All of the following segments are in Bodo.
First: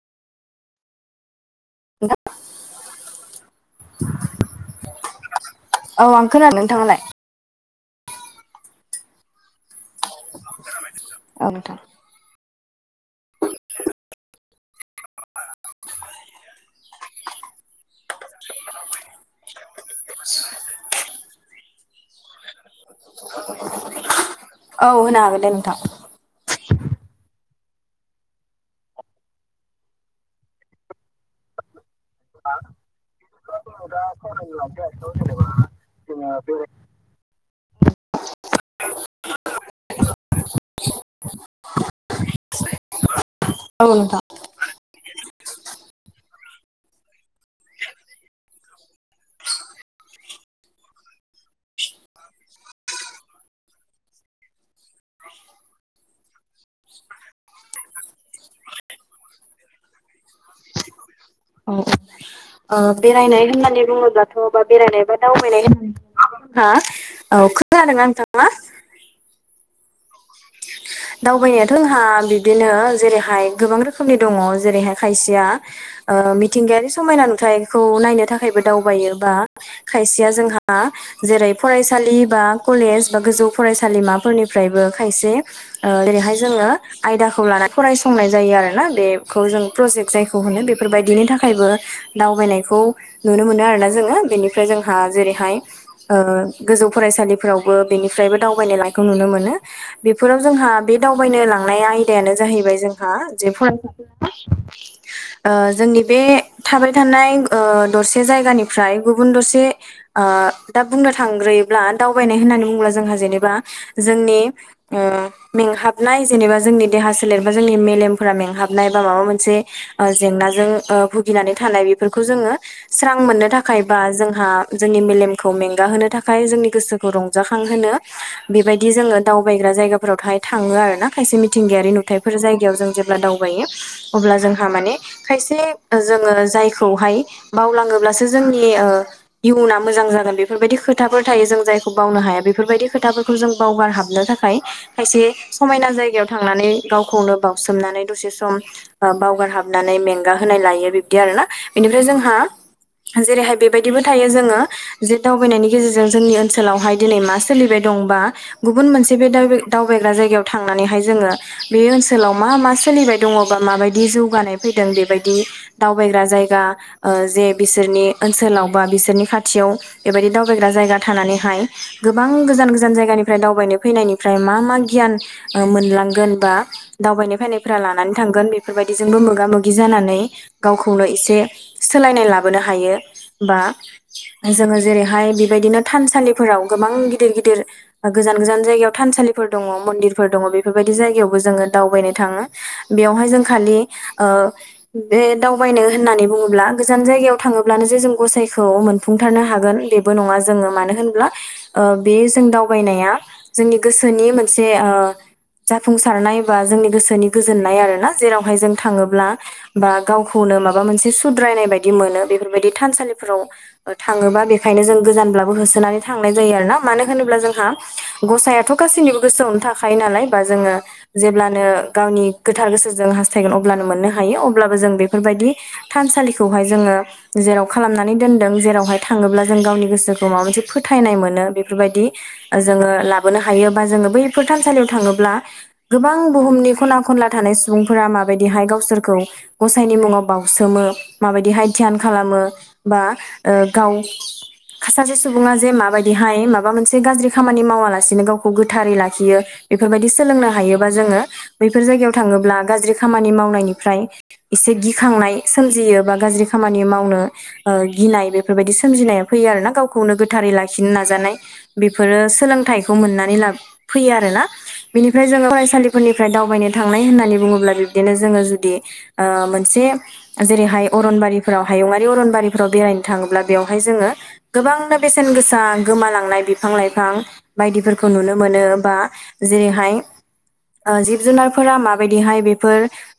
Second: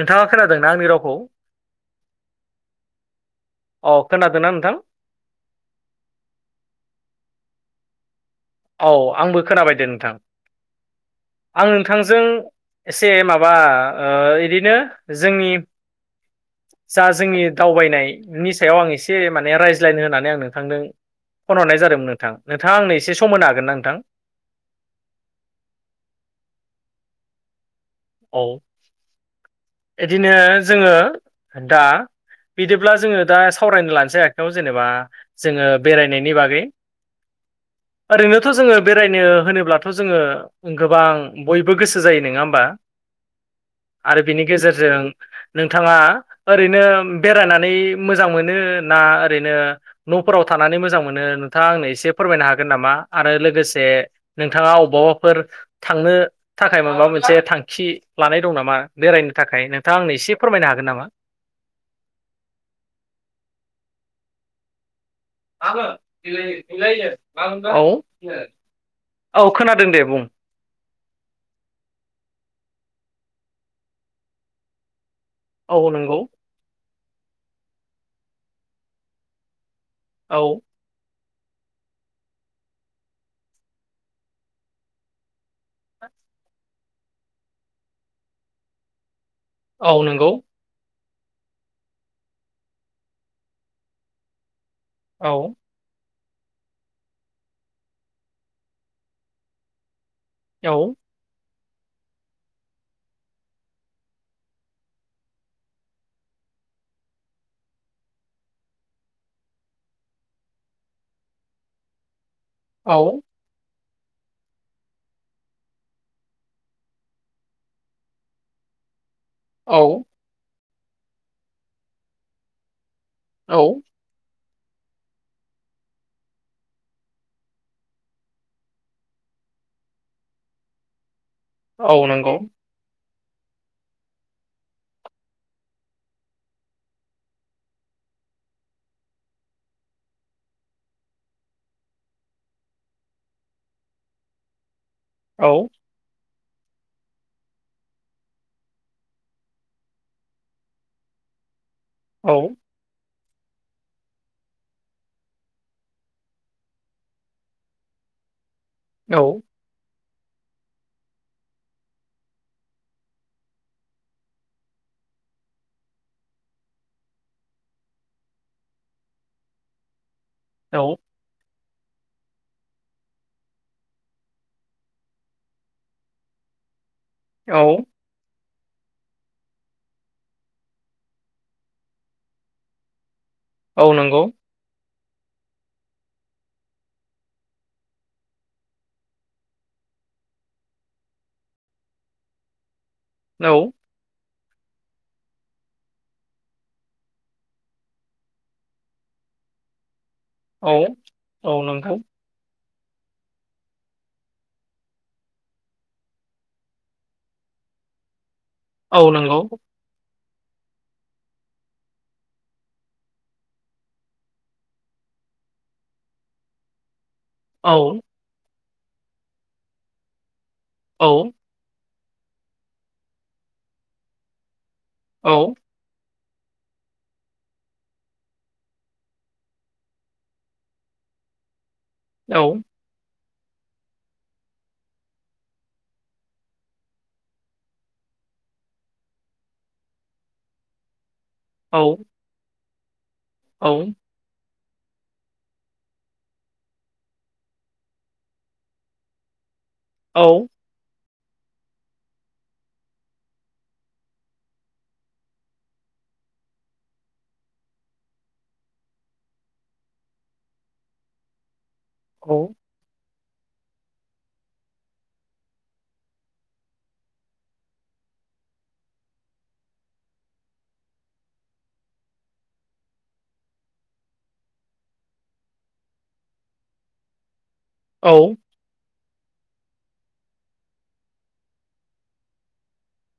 नोंथाङा खोनादोंना आंनि रावखौ? [unintelligible] अ खोनादों ना नोंथां? औ आं खोना [inaudible] नोंथाङालाय? औ आंबो खोनाबायदो नोंथां [inaudible] आं नोंथां जों एसे माबा ओ इदिनो जोंनि जा जोंनि दावबायनायनि सायाव आं एसे माने रायज्लायनो होनानै आं नोंथांदों फन हरनाय जादोंमोन नोंथां नोंथाङा आंनो एसे सम होनो हागोन ना नोंथां? औ होनो हागोन दे नोंथां। औ इदिनो जोङो दा बिदिब्ला जोङो दा सावरायनो लानोसै [unintelligible] जेनेबा जोङो बेरायनायनि बागै। ओरैनोथ' जोङो बेरायनो होनोब्लाथ' जोङो गोबां बयबो गोसो जायो नङा होमबा? औ आरो नोंथांं बिनि गेजेरजों नोंथाङा ओरैनो बेरायनानै मोजां मोनो ना ओरैनो न'फोराव थानानै मोजां मोनो नोंथाङा आंनो एसे फोरमायनो हागोन नामा? आरो लोगोसे नोंथाङा अबावबाफोर थांनो थाखाय माबा मोनसे थां खि लानाय दं नामा बेरायनो थाखाय नोंथाङा आंनो एसे फोरमायनो हागोन नामा? औ औ। ओ बेरायनाय होननानै बुङोब्लाथ' बा बेरायनाय बा दावबाय [unintelligible] हा औ खोनादोंना नोंथाङा? औ खोनादों दे बुं। दावबायनायाथ' आंहा बिबदिनो जेरैहाय गोबां रोखोमनि दङ जेरैहाय खायसेया औ नंगौ मिथिंगायारि समायना नुथायखौ नायनो थाखायबो दावबायो बा खायसेया औ जोंहा जेरै फरायसालि बा कलेज बा गोजौ फरायसालिमाफोरनिफ्रायबो खायसे जेरैहाय जोङो आयदाखौ लानानै फरायसंनाय जायो आरो ना बे जों औ प्रजेक्ट नंगौ जायखौ होनो बे फोरबायदिनि थाखायबो दावबायनायखौ नुनो मोनो आरोना जोङो बेनिनो ओमफ्राय जोंहा औ जेरैहाय गोजौ फरायसालिफोरावबो बेनिफ्रायबो दावबायनाय लनायखौ नुनो मोनो बेफोराव औ जोंहा बे दावबायनो लांनाय आयदायानो जाहैबाय जोंहा जे फरायसाफोरा जोंनि बे थाबाय थानाय दरसे जायगानिफ्राय गुबुन दरसे दा बुंनो थांग्रोयोब्ला दावबायनाय होननानै बुङोब्ला जोंहा औ जेनेबा जोंनि मेंहाबनाय जेनेबा जोंनि देहा सोलेरबा जोंनि मेलेमफोरा मेंहाबनाय बा माबा मोनसे औ जेंजों भुगिनानै थानाय बेफोरखौ जोङो सां मोननो औ थाखाय बा जोंहा जोंनि मेलेमखौ मेंगाहोनो थाखाय जोंनि गोसोखौ रंजाखांहोनो बेबायदि जोङो दाउ ाबायग्रा जायगाफोराव थाहाय थाङो आर ना खायसे मिथिंायारि औ नंगौ नुथायफोर जायगायाव जे अब्ला दावबायो अब्ला जोंहा माने खायसे जोङो जायखौहाय बावलाङोब्लासो जोंनि इयुना मोजां जागोन बेफोरबायदि खोथाफोर थायो जों जायखौ बावनो हाया बेफोरबायदि खोथाफोरखौ जों बावगारहाबनो थाखाय खायसे औ समायना जायगायाव थांनानै गावखौनो बासोमनानै दसे सम बावगार हाबनानै मेंगा होनाय लायो बिब्दि आरोना बेनिफ्राय जोंहा औ जेरैहाय बेबायदिबो थायो जोङो जे दावबायनायनि गेजेरजों जोंनि ओनसोलावहाय दिनै मा सोलिबाय दंबा गुबुन मोनसे औ बे द दावबायग्रा जायगायाव थांनानैहाय जोङो बे ओनसोलाव मा मा सोलिबाय दङबा माबायदि जौगानाय फैदों बेबायदि दावबायग्रा जायगा जे बिसोरनि ओनसोलाव बा बिसोरनि खाथियाव बेबायदि दाव औ जाया थानानैहाय गोबां गोजान गोजान जायानिनिफ्राय दावबायनो फैनायनिफ्राय मा मा गियान मोनोन बा दावनाय फैनाय औ लानानै थोन बे बेफोरबायदिजोंबो मोगा मोगि जानानै गावखौनो एसे सोलायनाय लाबोनो हायो बा औ नंगौ जोङो जेरैहाय बेबायदिनो थानसालिफोराव गोबां गिदिर गिदिर गोजान गोजान जायगायाव थानसालिफोर दङ मन्दिरफोर दङ बेफोरबायदि जायगायावबो जोङो दावबायनो थाङो बेवहाय जों औ खालि बे दावबायनो होननानै बुङोब्ला गोजान जायगायाव थाङोब्लानो जे जों गसाइखौ मोन सुफुंथारनो हागोन बेबो नङा जोङो औ मानो होनब्ला औ नंगौ बे जों दावबायनाया जोंनि गोसोनि मोनसे जाफुंसारनाय बा जोंनि गोसोनि गोजोननाय आरो ना जेरावहाय जों औ थाङोब्ला नंगौ बा गावखौनो माबा मोनसे सुद्रायनाय बायदि मोनो बेफोरबायदि थानसालिफोराव थाङोबा बेखायनो जों गोजानब्लाबो होसोनानै थांनाय जायो आर ना मानो होनोब्ला जों जोंहा औ गसायाथ' गासैनिबो गोसोआवनो थाखायो नालाय बा जोङो औ जेब्लानो गावनि गोथार गोसोजों हास्थायगोन अब्लानो मोननो हायो अब्लाबो जों बेफोरबायदि औ थानसालिखौहाय जोङो जेराव खालामनानै दोनदों जेरावहाय थाङोब्ला जों गावनि गोसोखौ माबा मोनसे फोथायनाय मोनो बेफोरबायदि औ जोङो लाबोनो हायो बा जोङो बैफोर थानसालियाव थाङोब्ला गोबां बुहुमनि खना खनला थानाय सुबुंफोरा माबायदिहाय गावसोरखौ गसायनि मुङाव बाउसोमो माबायदिहाय ध्यान औ खालामो बा औ गाव खासासे सुबुङा जे माबायदिहाय माबा मोनसे गाज्रि खामानि मावाला सिनो गावखौ गोथारै लाखियो बेफोरबायदि सोलोंनो हायोबा जोङो बैफोर जायगायाव थाङोब्ला गाज्रि खामानि मावनायनिफ्राय एसे गिखांनाय सोमजियो बा गाज्रि खामानि मावनो गिनाय बेफोरबायदि सोमजिनाया फैयो आरोना गावखौनो गोथारै लाखिनो नाजानाय बेफोरो औ सोलोंथाइखौ मोननानै ला फैयो आरोना बिनिफ्राय जोङो फरायसालिफोरनिफ्राय दावबायनो थांनाय होननानै बुङोब्ला बिब्दिनो जोङो जुदि ओ मोनसे जेरैहाय अरनबारिफोराव हायङारि अरनबारिफोराव बेरायनो थाङोब्ला बेवहाय जोङो गोबांनो बेसेन गोसा गोमालांनाय बिफां लाइफां बायदिफोरखौ नुनो मोनो बा जेरैहाय जिब जुनारफोरा माबायदिहाय बेफोर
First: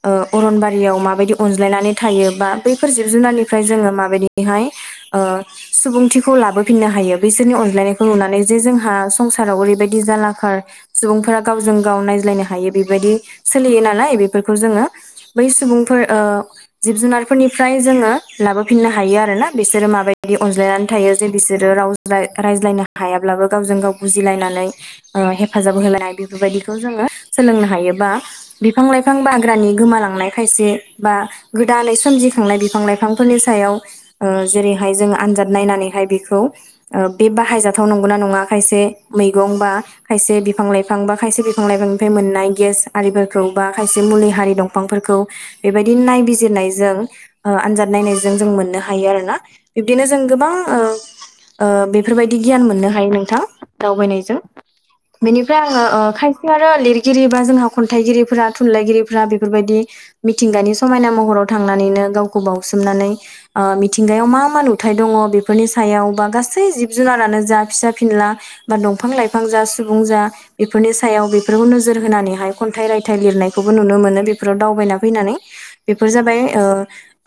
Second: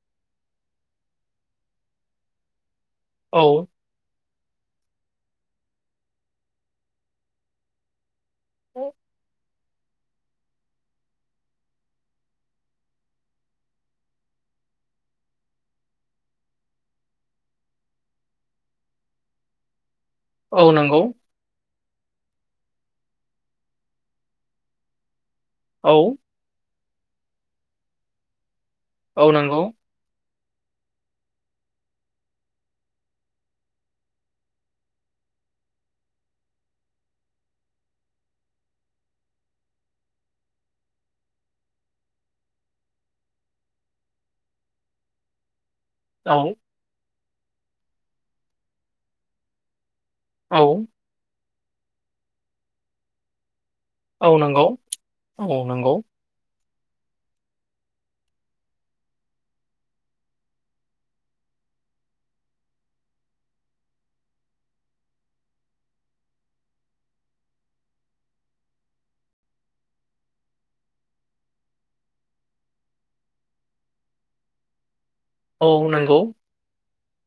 अरनबारियाव माबायदि अनज्लायनानै थायो बा बैफोर जिब औ जुनारनिफ्राय जोङो माबायदि बेहाय सुबुंथिखौ लाबोफिननो हायो बिसोरनि अनज्लायनायखौ नुनानै जे जोंहा फोराव ओरैबायदि जालाखार सुबुंफोरा गावजों गाव नायज्लायनो हायो बेबायदि सोलियो नालाय बेफोरखौ जोङो बै सुबुंफोर ओ जिब जुनारफोरनिफ्राय जोङो लाबोफिननो हायो आरोोना बिसोरो माबाय दि औ अनज्लायनानै नंगौ थायो जे बिसोरो राव रायज्लायनो हायाब्लाबो गावजों गाव बुजिलायनानै हेफाजाब होलाय औ बेफोरबायदिखौ जोङो सोलोंनो हायोबा बिफां लाइफां औ नंगौ बाग्रानि गोमालांनाय खायसे बा गोदानै सोमजिखांनाय बिफां लाइफांफोरनि सायाव जेरैहाय जोङो आनजाद नायनानैहाय बेखौ बे बाहायजाथाव नंगौना नङा खायसे मैगं बा खायसे बिफां लाइफां बा खायसे बिफां लाइफांनिफ्राय मोननाय गेस आरिफोरखौ बा खायसे मुलि हारि दं फांफोरखौ बेबायदि औ नायबिजिरनायजों आनजाद नायनायजों जों मोननो हायो आरोोना बिब्दिनो जों गोबां औ बेफोरबायदि गियान मोननो हायो नोंथां दावबायनायजों औ नंगौ औ बेनिफ्राय आङो नंगौ खाय आरो लिरगिरि बा जोंहा खन्थाइगिरिफोरा थुनलाइगिरिफोरा बेफोरबायदि मिथिंगानि समायना महराव थांनानैनो गावखौ बाउसोमनानै मिथिंगायाव मा मा नुथाय दङ बेफोरनि सायाव बा गासै जिब जुनारानो जा फिसा फिनला बा दंफां लाइफां जा सुबुं जा बेफोरनि सायाव बेफोरखौ नोजोर होनानैहाय खन्थाइ रायथाइ लिरनायखौबो नुनो मोनो बेफोराव दावबायना फैनानै औ बेफोर नंगौ जाबाय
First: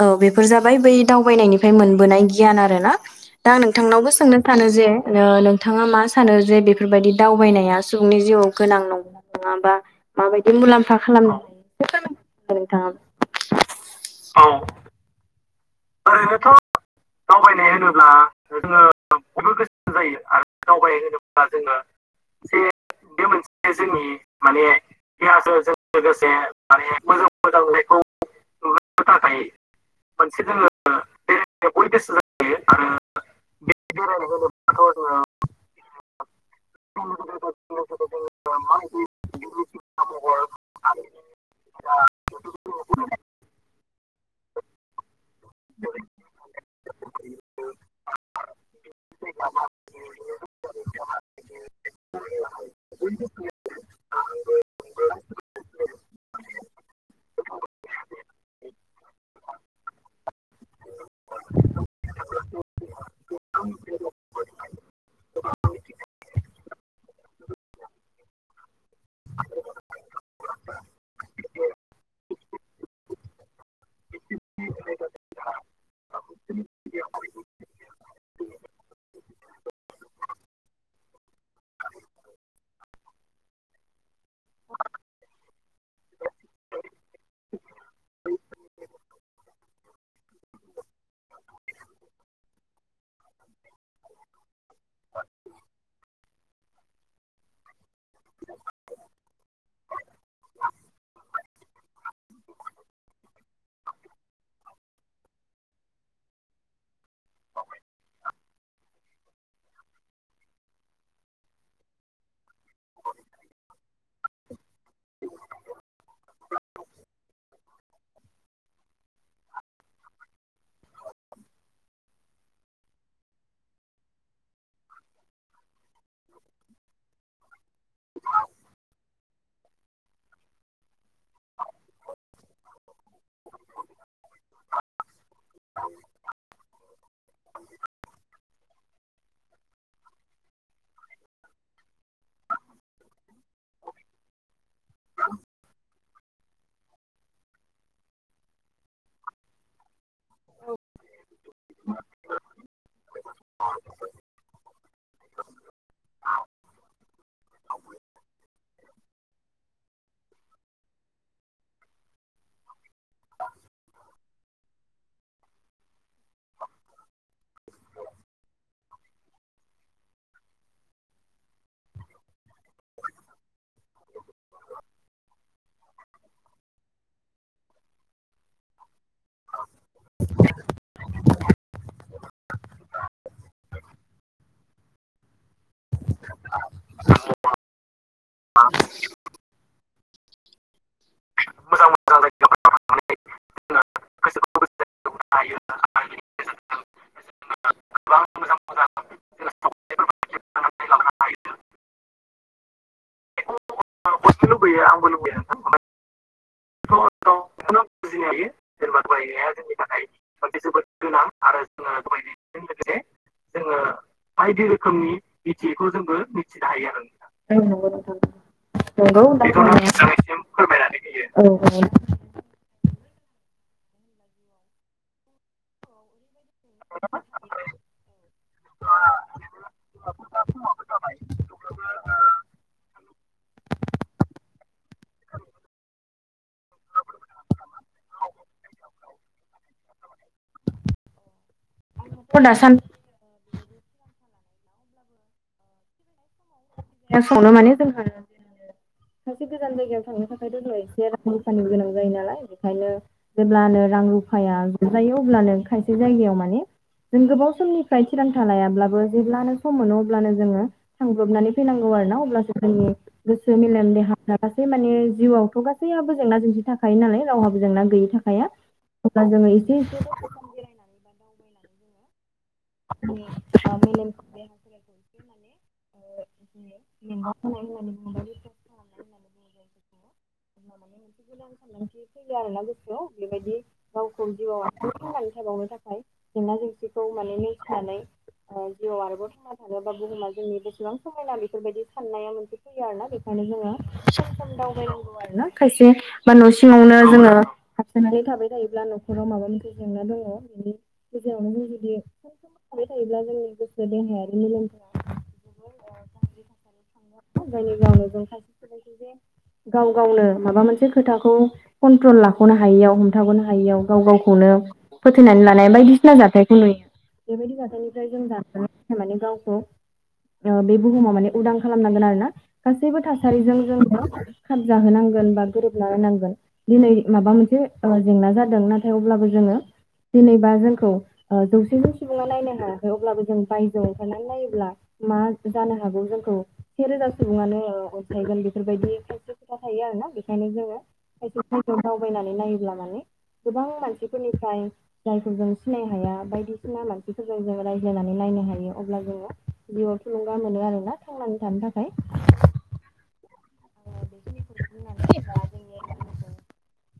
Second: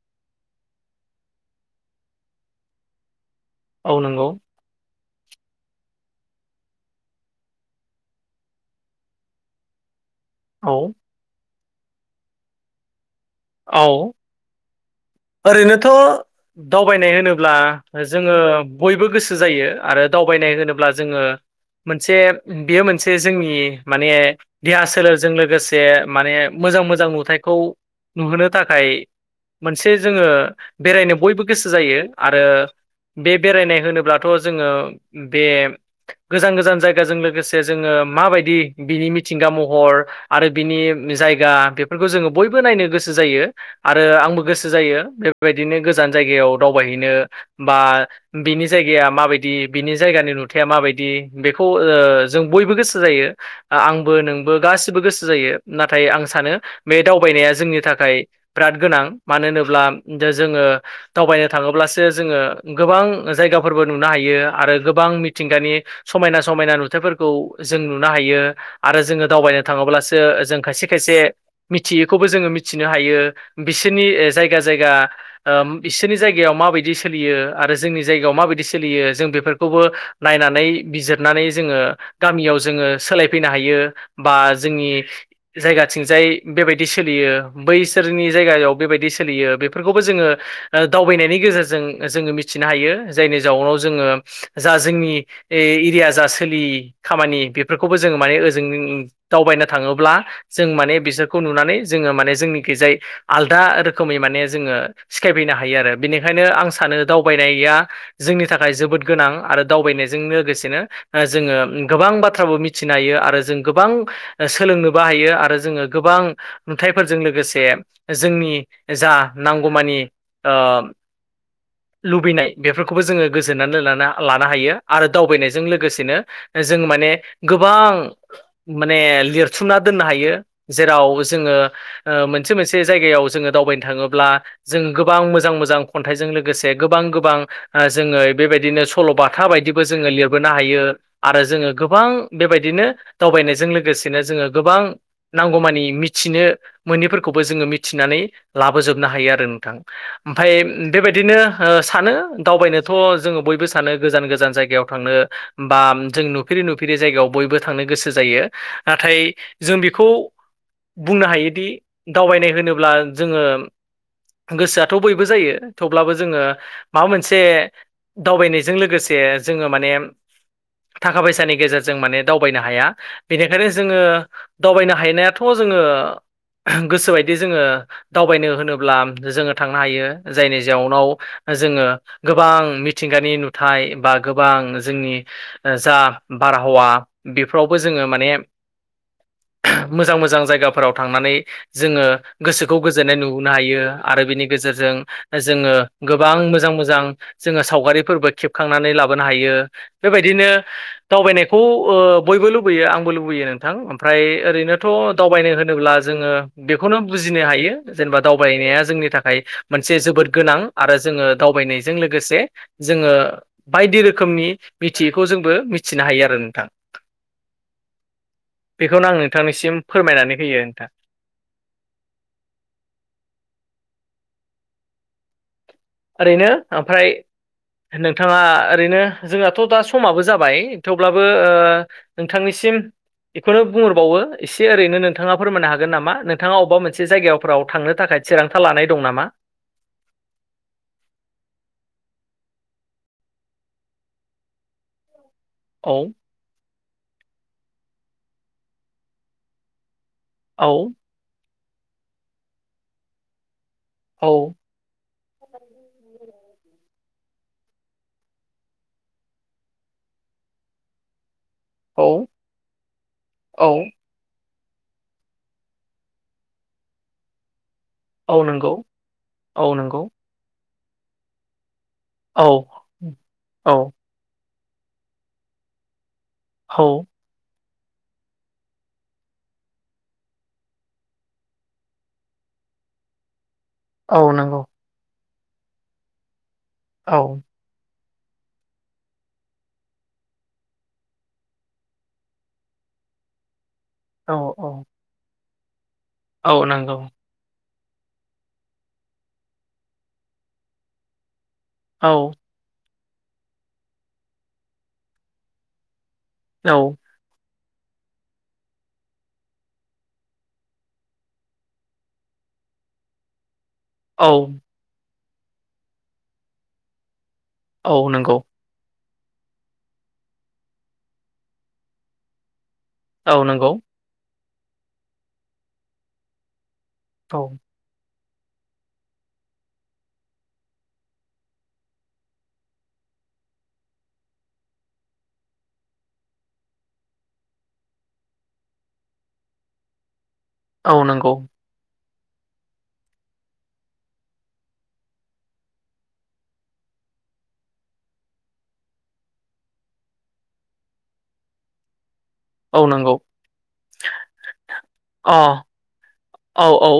औ बेफोर जाबाय बै दावबायनायनिफ्राय मोनबोनाय गियान आरो ना दां औ नोंथांनावबो नंगौ सोंनो सानो जे नोंथाङा मा सानो जे बेफोरबायदि दावबायनाया सुबुंनि जिउआव गोनां नंगौना नङा बा माबायदि औ मुलाम्फा खालामनो हायो [inaudible] फोरमाय [inaudible] नोंथाङाबो औ औ ओरैनोथ' दावबायनाय होनोब्ला जोङो बयबो गोसो जायो आरो दावबायनाय होनोब्ला जोङो मोनसे बेयो मोनसे जोंनि माने देहा सोलेरजों लोगोसे माने मोजां मोजां नुथाइखौ नुहोनो थाखाय मोनसे जोङो बेरायनो बयबो गोसो जायो आरो बे बेरायनाय होनोब्लाथ' जोङो बे गोजान गोजान जायगाजों लोगोसे से जोङो मा बादि बिनि मिथिंगा महर आरो बि बि जायगा बेफोरखौ जोङो बयबो नायनो गोसो जायो आरो आंबो गोसो जायो बेबायदिनो गोजान जायगायाव दावबायहैनो बा बिनि जायगाया माबायदि बिनि जायगानि नुथाया माबायदि बेखौ ओ जों बयबो गोसो जायो आंबो नोंबो गासिबो गोसो जायो नाथाय आं सानो बे दावबायनाया जोंनि थाखाय बिराद गोनां मानो होनोब्ला जोङो दावबायनो थाङोब्लासो जोंङो गोबां जायगाफोरबो नुनो हायो। आरो गोबां मिथिंगानि समायना समायना नुथायफोरखौ जों नुनो हायो। आरो जोंङो दावबायनो थाङोब्लासो जों खायसे खायसे मिथियैखौबो जोंङो मिथिनो हायो। बिसोरनि ओ जायगा जायगा ओ बिसोरनि जायगायाव माबायदि सोलियो आरो जोंनि जायगायाव माबायदि सोलियो जों बेफोरखौबो नायनानै बिजिरनानै जोंङो गामियाव जोंङो सोलायफैनो हायो। बा जोंनि जायगाथिंजाय बेबायदि सोलियो बैसोरनि जायगायाव बेबायदि सोलियो बेफोरखौबो जोंङो ओ दावबायनायनि गेजेरजों जोंङो मिथिनो हायो। जायनि जाउनाव जोंङो जा जोंनि ए एरिया जा सोलि खामानि बे बेफोरखौबो जोङो माने ओजों जों दावबायनो थाङोब्ला जों माने बिसोरखौ नुनानै जोंङो माने जोंनिखि जाय आल दा रोखोमै माने जोंङो सिखायफैनो हायो। आरो बेनिखायनो आं सानो दावबायनाया जोंनि थाखाय जोबोद गोनां आरो दावबायनायजों लोगोसेनो ओ जोंङो गोबां बाथ्राबो मिथिनो हायो। आरो जों गोबां सोलोंनो बाहायो आरो जोंङो गोबां नुथायफोरजों लोगोसे [unintelligible] जा नांगौमानि ओ लुबैनाय बेफोरखौबो जोंङो गोजोननानै लाना लानो हायो। आरो दावबायनायजों लोगोसेनो जों माने गोबां माने लिरथुमना दोननो हायो। जेराव जोंङो ओ ओ मोनसे मोनसे जायगायाव जोंङो दावबायनो थाङोब्ला जों गोबां मोजां मोजां खन्थाइजों लोगोसे गोबां गोबां ओ जोंङो बेबायदिनो सल' बाथा बायदिबो जोंङो लिरबोनो हायो। आरो जोंङो गोबां बेबायदिनो दावबायनायजों लोगोसेनो जोंङो गोबां नांगौमानि मिथिनो मोनैफोरखौबो जोंङो मिथिनानै लाबोजोबनो हायो आरो नोंथां ओमफ्राय बेबायदिनो सानो दावबायनोथ' जोंङो बयबो सानो गोजान गोजान जायगायाव थांनो। बा जों नुफेरै नुफेरै जायगायाव बयबो थांनो गोसो जायो। नाथाय जों बेखौ बुंनो हायोदि दावबायनाय होनोब्ला जोंङो गोसोआथ' बयबो जायो। थेवब्लाबो जोंङो माबा मोनसे दावबायनाय जों लोगोसे जोंङो माने थाखा फैसानि गेजेरजों माने दावबायनो हाया बेनिखायनो जोंङो दावबायनो हायनायाथ' जोंङो गोसोबायदि जोंङो दावबायनो होनोब्ला जोंङो थांनो हायो। जायनि जाउनाव ओ जोंङो गोबां मिथिंगानि नुथाय बा गोबां जोंनि जा बारहावा बेफोरावबो जोंङो माने मोजां मोजां जायगाफोराव थांनानै जोंङो गोसोखौ गोजोननाय नुहोनो हायो। आरो बिनि गेजेरजों जोंङो गोबां मोजां मोजां जोंङो सावगारिफोरबो खेबखांनानै लाबोनो हायो। बेबायदिनो दावबायनायखौ ओ बयबो लुबैयो आंबो लुबैयो नोंथां ओमफ्राय ओरैनोथ' दावबायनो होनोब्ला जोंङो बेखौनो बुजिनो हायो जेनेबा दावबायनाया जोंनि थाखाय मोनसे जोबोद गोनां। आरो जोंङो दावबायनायजों लोगोसे जोङो बायदि रोखोम बायदि रोखोमनि मिथियैखौ जोंबो हायो आरो मिथिनो नोंथां हायो आरो। औ बेखौनो आं नंगौ नों नोंथांनिसिम थां। फोरमायनानै होयो नोंथां। [unintelligible] ओरैनो ओमफ्राय नोंथाङा ओरैनो जोंनाथ' दा समाबो जाबाय थेवब्लाबो ओ नोंथांनिसिम बेखौनो बुंहरबावो एसे ओरैनो नोंथाङा फोरमायनो हागोन नामा नोंथ नोंथाङा अबेबा मोनसे जायगाफोराव थांनो थाखाय थिरांथा लानाय दं नामा? फ दा सान औ सावनो माने जोंहा सासे गोजान जायगायाव थांनो थाखाय औ द एसे रफानि गोनां जायो नालाय बेखायनो जेब्लानो रां औ रुफाया नुजायो अब्लानो खायसे जायगायाव माने जों गोबाव समनिफ्राय थिरांथा लायाब्लाबो जेब्लानो सम मोनो अब्लानो जोङो थांब्लबनानै फैनांगौ औ आरो ना अब्लासो जोंनि गोसोे औ मेलेम देहा द गासै माने जिउआवथ' गासैयाबबो जेंना जेंसि थाखायो नालाय रावहाबो जेंना गैयि औ थाखाया नंगौ अब्ला जोङो औ एसे नंगौ एसे बेरायनानै औ औ माम [inaudible] औ [inaudible] माने मोनसे गदां सानसो फैयो आरोना गोसोआव बेबायदि औ गावखौ नंगौ जिउआव आथिं थांनानै थाबावनो थाखाय जेंना जेंसिखौ औ माने नेथिनानै जिउआव आरोबाव थांना थाङोबा बुहुमा जोंनि बेसेबां समायना बेफोरबायदि साननाया मोनसे फैया आरोना बेखायनो जोङो औ औ आवगायनांगौ आरो ना खायसे बा न' औ नंगौ सिङावनो जोङो हाबसोनानै थाबाय थायोब्ला न'खराव माबा मोनसे जेंना दङ बिनि गेजेरावनो जुदि औ थाबाय थायोब्ला जोंनि गोसो देहाया रिमोद्रा औ जायनि जावनाव [unintelligible] गाव गावनो माबा मोनसे खोथाखौ कन्ट्रल लाख'नो हायियाव हमथाग'नो हायियाव गाव औ गावखौनो फोथथायनानै लानाय बायदिसिना जाथायखौ नुयो बेबायदि जाथायनिफ्राय औ जों नंगौ जा माने गावखौ बे बुहुमाव माने उदां खालामनांगोन आरो ना। गासैबो औ थासारिजों नंगौ जोङो खाब जाहोनांगोन बा गोरोबना होनांगोन दिनै माबा औ मोनसे ओ जेंना जादों नाथाय अब्लाबो जोङो जेनेबा जोंखौ ओ जौसेनि सुबुङा नायनो हायाखै अब्लाबो जों बायजोआव ओंखारनानै नायोब्ला मा जानो हागौ जोंखौ से रोजा सुबुङानो ओ अनसायगोन बेफोरबायदि खायसे खोथा थायो आरोना बेखायनो जोङो औ नंगौ खायसे दावबायनानै नायोब्ला माने गोबां मानसिफोरनिफ्राय जायखौ जों सिनायनो हाया बायदिसिना मानसिफोरजों जो रायज्लायनानै नायनो हायो अब्ला जोङो बियाव थुलुंगा मोनो आरोना थांनानै थानो थाखाय। औ नंगौ बेखिनिखौ बुंनानै अ एबा जोंनि औ औ।